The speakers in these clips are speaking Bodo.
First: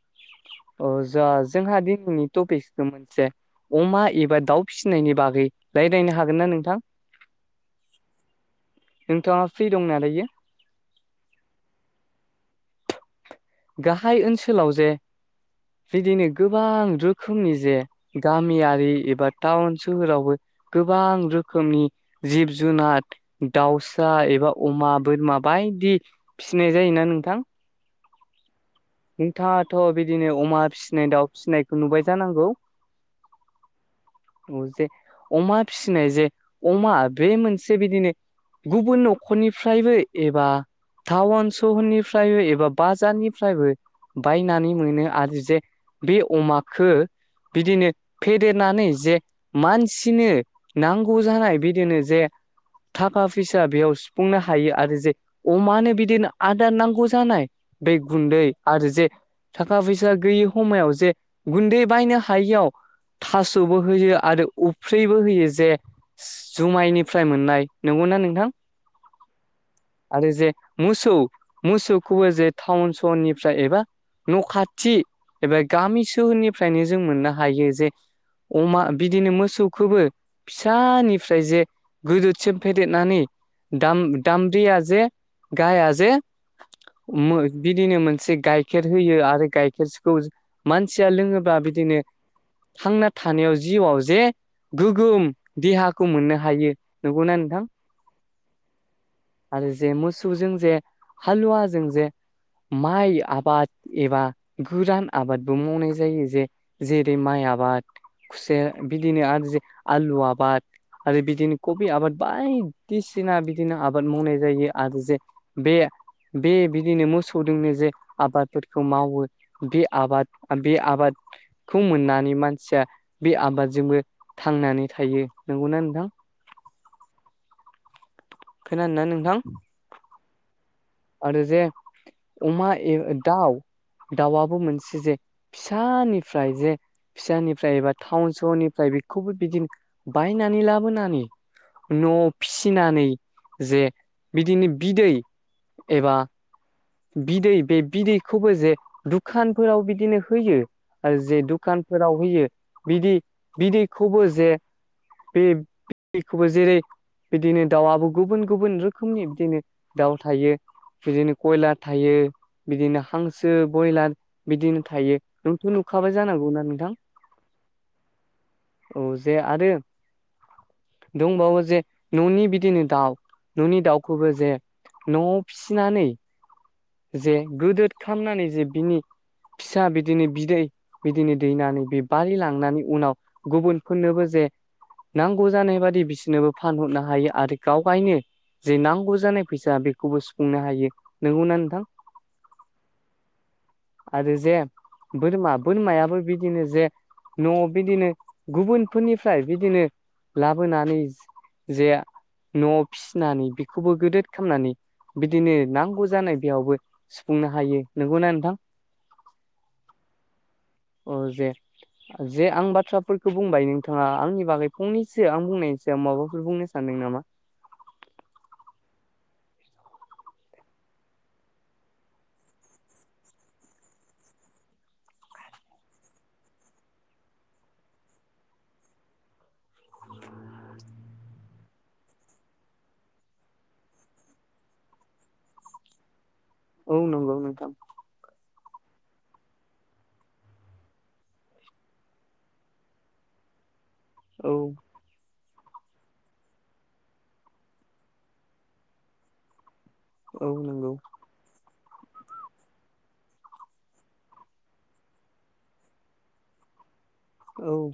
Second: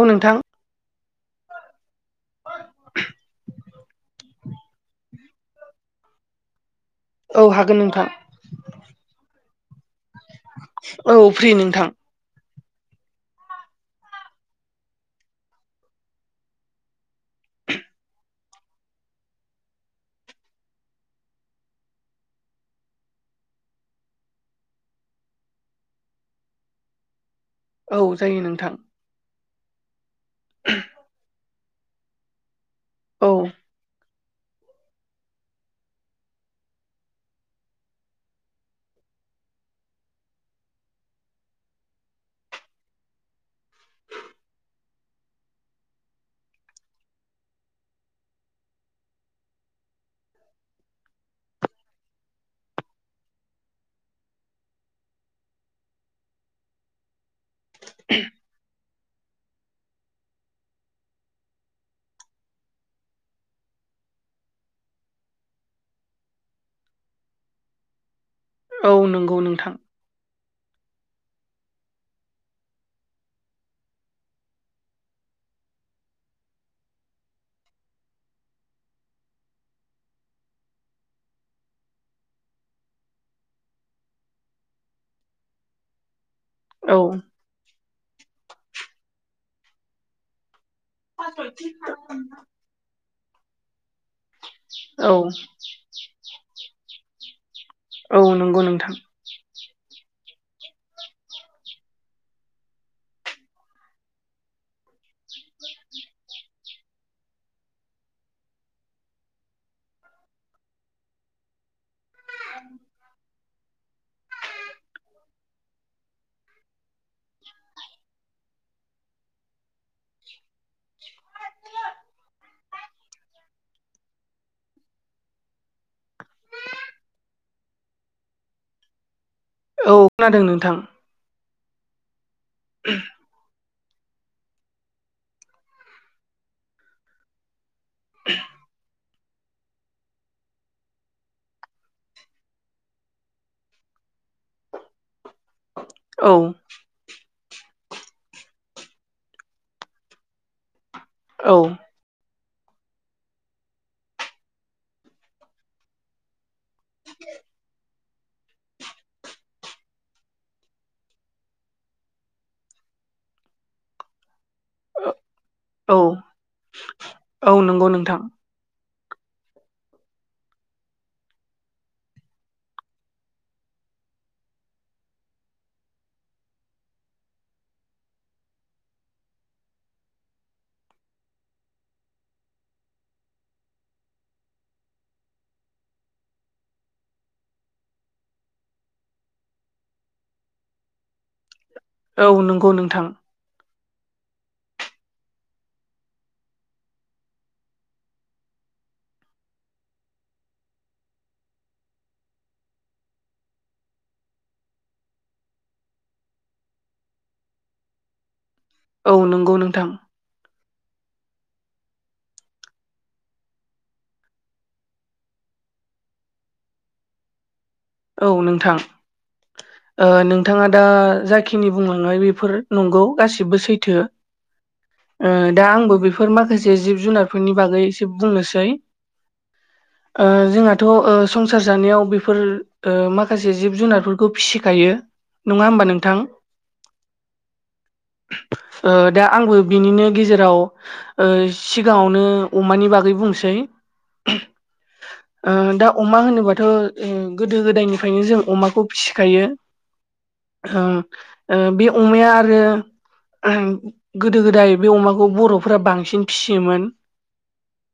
औ नोंथां अ जा जोंहा दिनैनि टपिकखौ मोनसे अमा एबा दाउ फिसिनायनि बागै रायज्लायनो हागोन ना नोंथां औ हागोन नोंथां नोंथाङा फ्रि दंनाालाययो औ फ्रि नोंथां गाहाय ओनसोलाव जे बिदिनो गोबां रोखोमनि जे गामियारि एबा टाउन सोहोरावबो गोबां रोखोमनि जिब जुनार दाउसा एबा अमा बोरमा बायदि फिसिनाय जायोना नोंथां औ जायो नोंथां नोंथाङाथ' बिदिनो अमा फिसिनाय दाउ फिसिनायखौ नुबाय जानांगौ औ औ जे अमा फिसिनाय जे अमा बे मोनसे बिदिनो गुबुन न'खरनिफ्रायबो एबा टाउन सहरनिफ्रायबो एबा बाजारनिफ्रायबो बायनानै मोनो आरो जे बे अमखौ बिदिनो फेदेरनानै जे मानसिनो नांगौ जानाय बिदिनो जे थाखा फैसा बेयाव सुफुंनो हायो आरो जे अमानो बिदिनो आदार नांगौ जानाय दै गुन्दै आरो जे थाखा फैसा गैयि समाव जे गुन्दै बायनो हायियाव थास'बो होयो आरो उफ्रिबो होयो जे जुमाइनिफ्राय मोननाय नंगौना नोंथां औ नंगौ नोंथां आरो जे मोसौ मोसौखौबो जे टाउन सहरनि एबा न' खाथि एबा गामि सोहोरनिफ्रायनो जों मोननो हायो जे अमा बिदिनो मोसौखौबो फिसानिफ्राय जे गोदोदसिम फेदेरनानै दाम-दाम्ब्रिया जे गाया जे औ बिदिनो मोनसे गाइखेर होयो आरो गायखेरखौ मानसिया लोङोबा बिदिनो थांना थानायाव जिउआव जे औ गोगोम देहाखौ मोननो हायो नंगौना नोंथां। औ नंगौ नोंथां आरो जे मोसौजों जे हालुवाजों जे माइ आबाद एबा गोरान आबादबो मावनाय जायो जे जेरै माइ आबाद खुसे बिदिनो आरो जे आलु आबाद आरो बिदिनो कबि आबाद बायदिसिना बिदिनो आबाद मावनाय जायो आरो जे बे बे बिदिनो मोसौ फोर जोंनो जे आबादफोरखौ मावो बे आबाद बे आबाद खौ मोननानै मानसिया बे आबादजोंबो थांनानै थायो नंगौना नोंथां खोनादों ना नोंथां औ खोनादों नोंथां आरो जे अमा ए दाउ दाउआबो मोनसे जे फिसानिफ्राय जे फिसानिफ्राय एबा टाउन सहरनिफ्राय बेखौबो बिदिनो बायनानै लाबोनानै न' आव फिसिनानै जे बिदिनो बिदै एबा औ बिदै बे बिदैखौबो जे दुखानफोराव बिदिनो होयो आरो जे औ दुखान फोराव होयो बिदि बिदिखौबो जे बे बिदैखौबो जेरै बिदिनो दाउबो गुबुन गुबुन रोखोमनि बिदिनो दाउ थायो। बिदिनो कयलार थायो बिदिनो हांसो बयलार बिदिनो थायो नोंथ' औ नुखाबाय जानांगौना नोंथां औ नंगौ नोंथां औ जे आरो दंबावो जे न'नि बिदिनो दाउ न'नि दाउखौबो जे न'आव फिनानै जे गोदोद खामनानै जे बिनि फिसा बिदिनो बिदै बिदिनो दैनानै बे बारि लांनानै उनाव गुबुनफोरनोबो जे नांगौ जानाय बादि बिसोरनोबो फानहरनो हायो आरो गाव गायनो जे नांगौ जानाय फैसा बेखौबो सुफुंनो हायो नंगौना नोंथां। औ नंगौ नोंथां आरो जे बोरमा बोरमायाबो बिदिनो जे न'आव बिदिनो गुबुनफोरनिफ्राय बिदिनो लाबोनानै जे न' आव फिसिनानै बेखौबो गोदद खामनानै बिदिनो नांगौ जानाय बेयावबो सुफुंनो हायो नंगौना नोंथां। औ नंगौ नोंथां औ जे जे आं बाथ्राफोरखौ बुंबाय नोंथाङा आंनि बागै फंनैसो आं बुंनायनि सायाव माबाफोर बुंनो सानदों नामा। औ नोंथां नोंथाङा दा जाखिनि बुंलांनाय बेफोर नंगौ गासिबो सैथो दा आंबो बेफोर माखासे जिब-जुनारफोरनि बागै एसे बुंनोसै ओ जोंहाथ' संसार जानायाव बेफोर ओ माखासे जिब जुनारफोरखौ फिसिखायो नङा होमबा नोंथां औ नंगौ नोंथां दा आंबो बिनिनो गेजेराव ओ सिगाङावनो अमानि बागै बुंसै औ दा अमा होनोबाथ' गोदो गोदायनिफ्रायनो जों अमाखौ फिसिखायो। औ नंगौ बे अमाया आरो गोदो गोदाय बे अमाखौ बर'फोरा बांसिन फिसियोमोन। औ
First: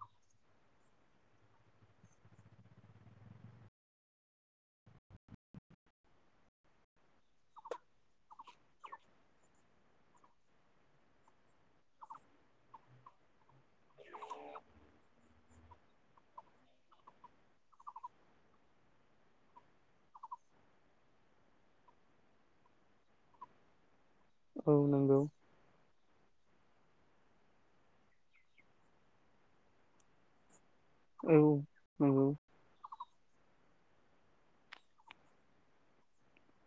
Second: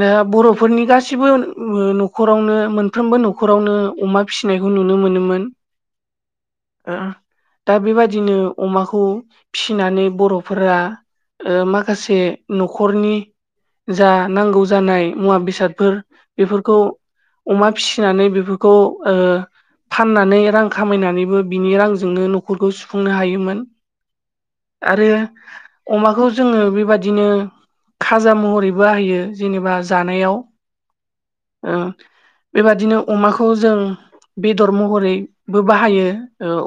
दा बर'फोरनि गासिबो न'खरावनो साफ्रोमबो न'खरावनो अमा फिसिनायखौ नुनो मोनोमोन। दा बेबायदिनो अमाखौ फिसिनानै बर'फोरा ओ माखासे न'खरनि जा नांगौ जानाय मुवा बेसादफोर बेफोरखौ अमा फिसिनानै बेफोरखौ ओ फाननानै रां खामायनानैबो बिनि रांजोंनो न'खरखौ सुफुंनो हायोमोन। औ आरो नंगौ अमाखौ जोङो बेबादिनो खाजा महरैबो बाहैयो जेनेबा जानायाव औ ओ। नंगौ बेबादिनो अमाखौ जों बेदर महरै बो बाहायो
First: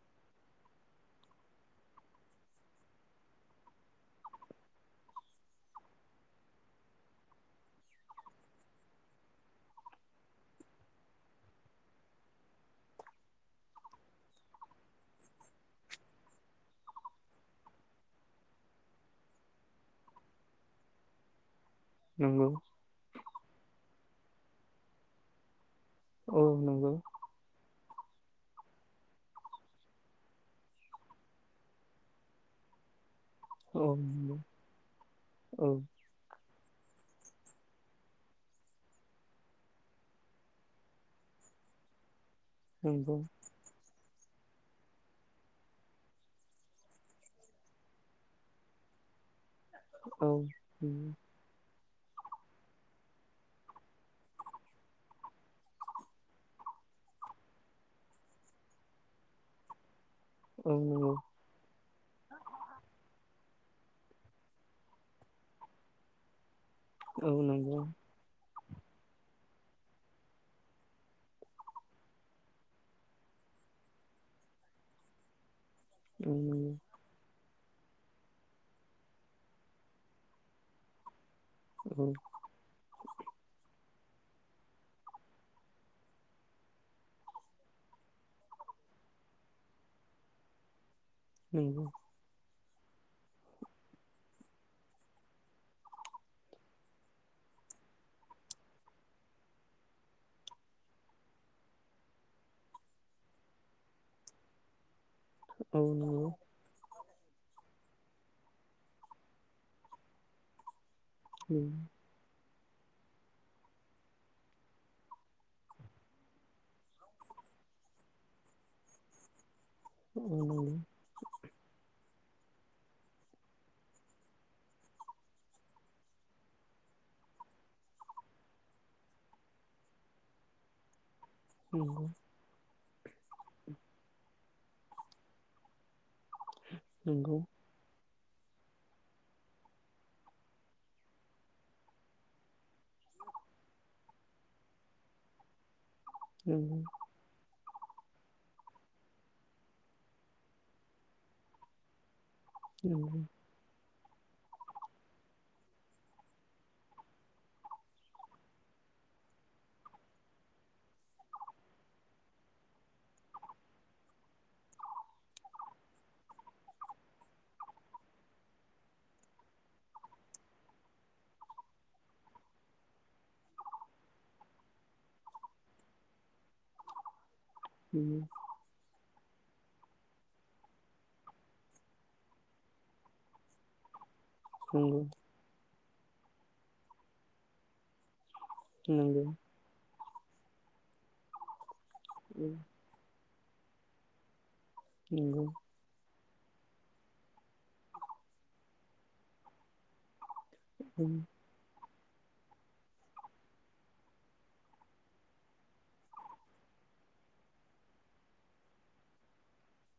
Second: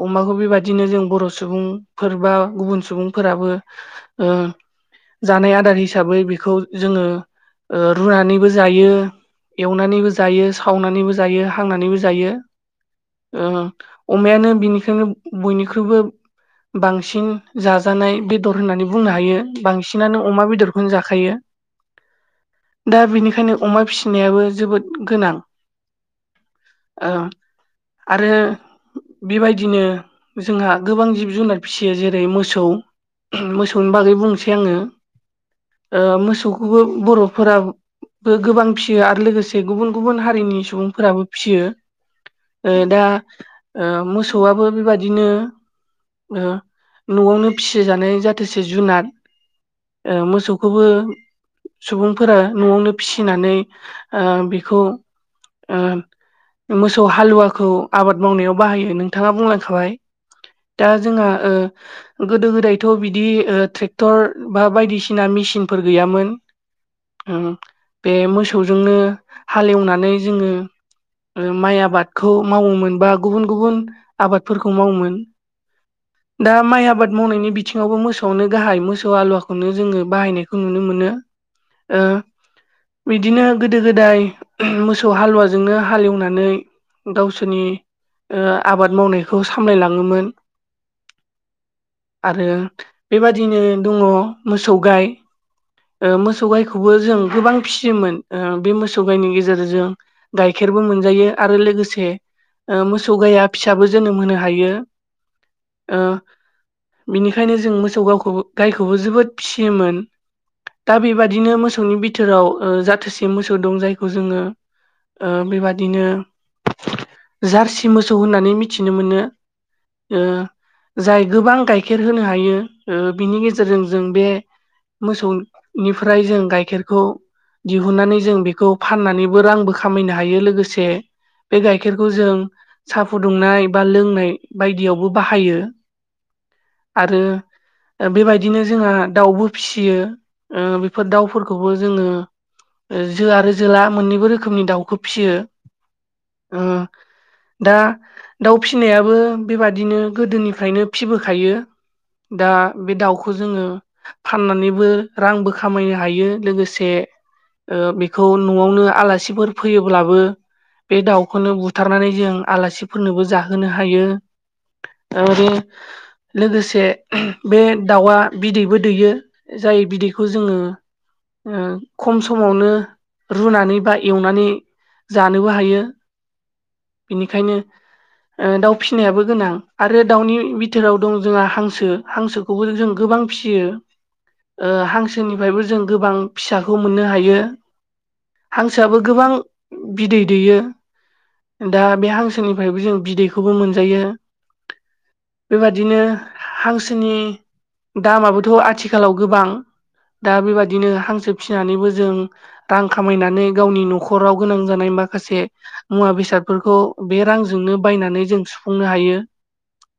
अमाखौ बेबायदिनो जों बर' सुबुंफोर बा गुबुन सुबुंफोराबो। ओ जानाय आदार हिसाबै बेखौ जोङो ओ रुनानैबो जायो एवनानैबो जायो। सावनानैबो जायो हांनानैबो जायो। अमायानो बिनिखायनो बयनिख्रुइबो बांसिन जाजानाय बेदर होननानै बुंनो हायो बांसिनानो अमा बेदरखौनो जाखायो। नंगौ दा बेनिखायनो अमा फिसिनायाबो जोबोद गोनां। औ नंगौ। आरो बेबायदिनो जोंहा गोबां जिब जुनार फिसियो जेरै मोसौ। औ मोसौनि बागै नंगौ बुंसै आङो औ मोसौ बर'फोराबो गोबां फिसियो आरो लोगोसे गुबुन गुबुन हारि हारिनि सुबुंफोराबो फिसियो। ओ दा नंगौ मोसौआबो बेबादिनो ओ न'आवनो फिसिजानाय जाथोसे जुनार। ओ औ मोसौखौबो सुबुंफोरा न'आवनो फिसिनानै ओ बेखौ ओ मोसौ हालुवाखौ आबाद मावनायाव बाहायो नोंथाङा बुंलांखाबाय। औ दा नंगौ जोंहा ओ गोदो गोदायथ' बिदि ट्रेक्टर बा बायदिसिना मेसिनफोर गैयामोन। औ नंगौ औ नंगौ बे मोसौजोंनो हालेवनानै जोङो माइ आबादखौ मावोमोन बा गुबुन गुबुन आबादफोरखौ मावोमोन। औ दा माइ आबाद मावनायनि बिथ बिथिङावबो मोसौआनो गाहाय मोसौ आलुवाखौनो जोङो बाहायनायखौ नुनो मोनो ओ बिदिनो गोदो गोदाय मोसौ मोसौ हालुवाजोंनो हालेवनानै गावसोरनि ओ आबाद मावनायखौ सामलायलाङोमोन। नंगौ। आरो बेबादिनो दङ मोसौ गाय मोसौ गायखौबो जों गोबां फिसियोमोन बे मोसौ गाइनि गेजेरजों गाइखेरबो मोनजायो आरो लोगोसे मोसौ गाया फिसाबो जोनोम होनो हायो। औ ओ नंगौ बिनिखायनो जों मोसौ गावखौबो गायखौबो जोबोद फिसियोमोन। दा बेबादि बिदिनो मोसौनि बिथोराव जाथोसे मोसौ दं जायखौ जोङो ओ बेबादिनो जार्सि मोसौ होननानै मिथिनो मोनो। ओ औ नंगौ जाय गोबां गाय खेर होनो हायो ओ बिनि गेजेरजों जों बे मोसौनिफ्राय जों गाइखेरखौ दिहुननानै जों बेखौ फाननानै बो रांबो खामायनो हायो लोगोसे बे गाइखेरखौ जों साहा फुदुंनाय बा लोंनाय बायदियावबो बाहायो‌। आरो नंगौ बेबायदिनो जोंहा दाउबो फिसियो ओ बेफोर दाउफोरखौबो जोङो जो आरो जोला मोननैबो रोखोमनि दाउखौ फिसियो। नंगौ दा दाउ फिसिनायाबो बेबादिनो गोदोनिफ्रायनो फिबोखायो। दा बे नंगौ दाउखौ जोङो फाननानैबो रांबो खामायनो हायो लोगोसे ओ बेखौ न'आवनो आलासिफोर फैयोब्लाबो बे दाउखौनो बुथारनानै जों आलासिफोरनोबो जाहोनो हायो। आरो लोगोसे बे दाउआ बिदैबो दैयो। जाय बिदैखौ जोङो ओ खम समावनो रुनानै बा एवनानै जानोबो हायो बेनिखायनो [inaudible] ओ दाउ फिनायाबो गोनां आरो दाउनि बिथोराव दं जोंहा हांसो हांसोखौबो जों गोबां फिसियो। [inaudible] ओ हांसोनिफ्रायबो जों गोबां फिसाखौ मोननो हायो। नंगौ हांसोआबो गोबां बिदै दैयो दा बे हांसोनिफ्रायबो जों बिदै खौबो मोनजायो। [inaudible] बेबादिनो हांसोनि दामाबोथ' आथिखालाव गोबां दा बेबादिनो हांसो फिसिनानैबो जों रां खामायनानै गावनि न'खराव गोनां जानाय माखासे मुवा बेसादफोरखौ बे रांजोंनो बायनानै जों सुफुंनो हायो।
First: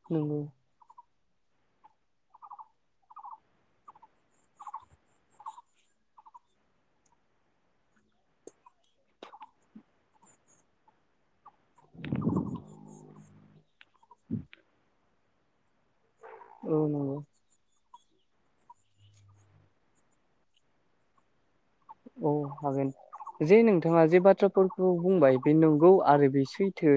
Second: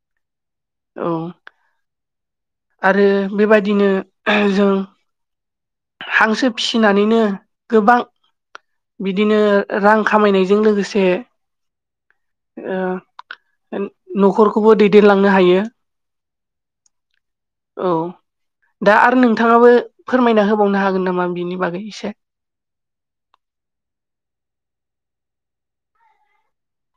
[inaudible] औ आरो बेबायदिनो जों हांसो फिसिनानैनो गोबां बिदिनो रां खामायनायजों लोगोसे ओ न'खरखौबो दैदेनलांनो हायो। औ नंगौ। औ दा आरो नोंथाङाबो फोरमायना होबावनो हागोन नामा बिनि बागै एसे? औ हागोन जे नोंथाङा जे बाथ्राफोरखौ बुंबाय बे नंगौ आरो बे सैथो।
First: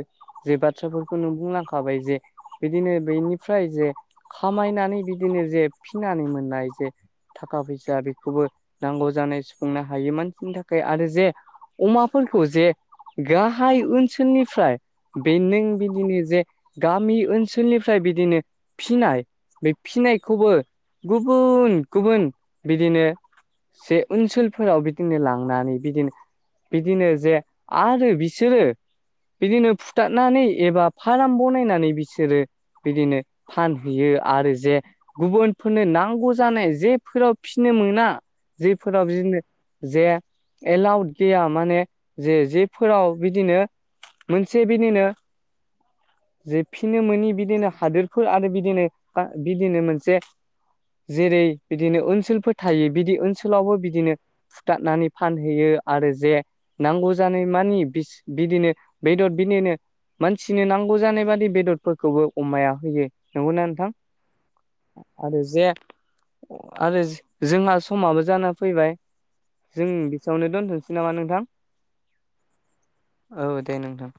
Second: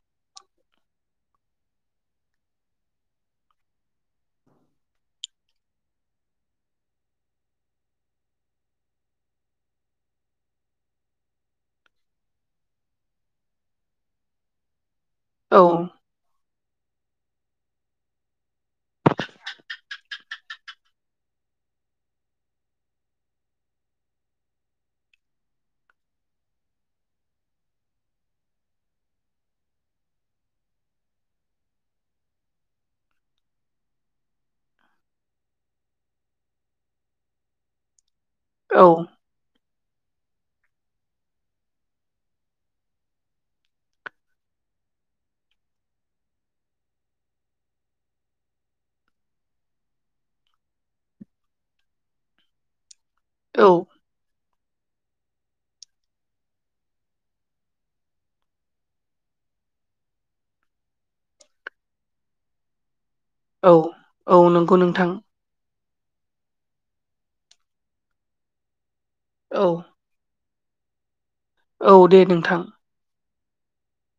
जे बाथ्राफोरखौ नों बुंलांखाबाय जे बिदिनो बेनिफ्राय जे खामायनानै बिदिनो जे फिनानै मोननाय जे थाखा फैसा बेखौबो नांगौ जानाय सुफुंनो हायोमोन बेनि थाखाय आरो जे अमाफोरखौ जे गाहाय ओनसोलनिफ्राय बे औ नों बिदिनि जे गामि ओनसोलनिफ्राय बिदिनो फिनाय बे फिनायखौबो गुबुन गुबुन बिदिनो से ओनसोल फोराव बिदिनो लांनानै बिदिनो बिदिनो जे आरो बिसोरो बिदिनो फुथारनानै एबा फार्म बनायनानै बिसोरो बिदिनो फानहैयो आरो जे गुबुनफोरनो नांगौ जानाय जेफोराव फिनो मोना औ जेफोराव बिदिनो जे एलाउड गैया माने जे जेफोराव बिदिनो मोनसे बिनिनो जोबफिनो मनि बिदिनो हादोरफोर आरो बिदिनो बा बिदिनो मोनसे जेरै बिदिनो ओनसोलफोर थायो बिदि औ ओनसोलावबो बिदिनो फुथारनानै फानहैयो आरो जे नांगौ जानाय मानि बिसो बिदिनो बेदर बिदिनो मानसिनो नांगौ जानाय बादि बेदरफोरखौबो अमाया होयो नंगौना औ नोंथां औ नंगौ नोंथां आरो जे आरो जोंहा समाबो जाना फैबाय औ जों बेसेयावनो दोन्थ'नोसै नामा नोंथां औ दे नोंथां औ दे नोंथां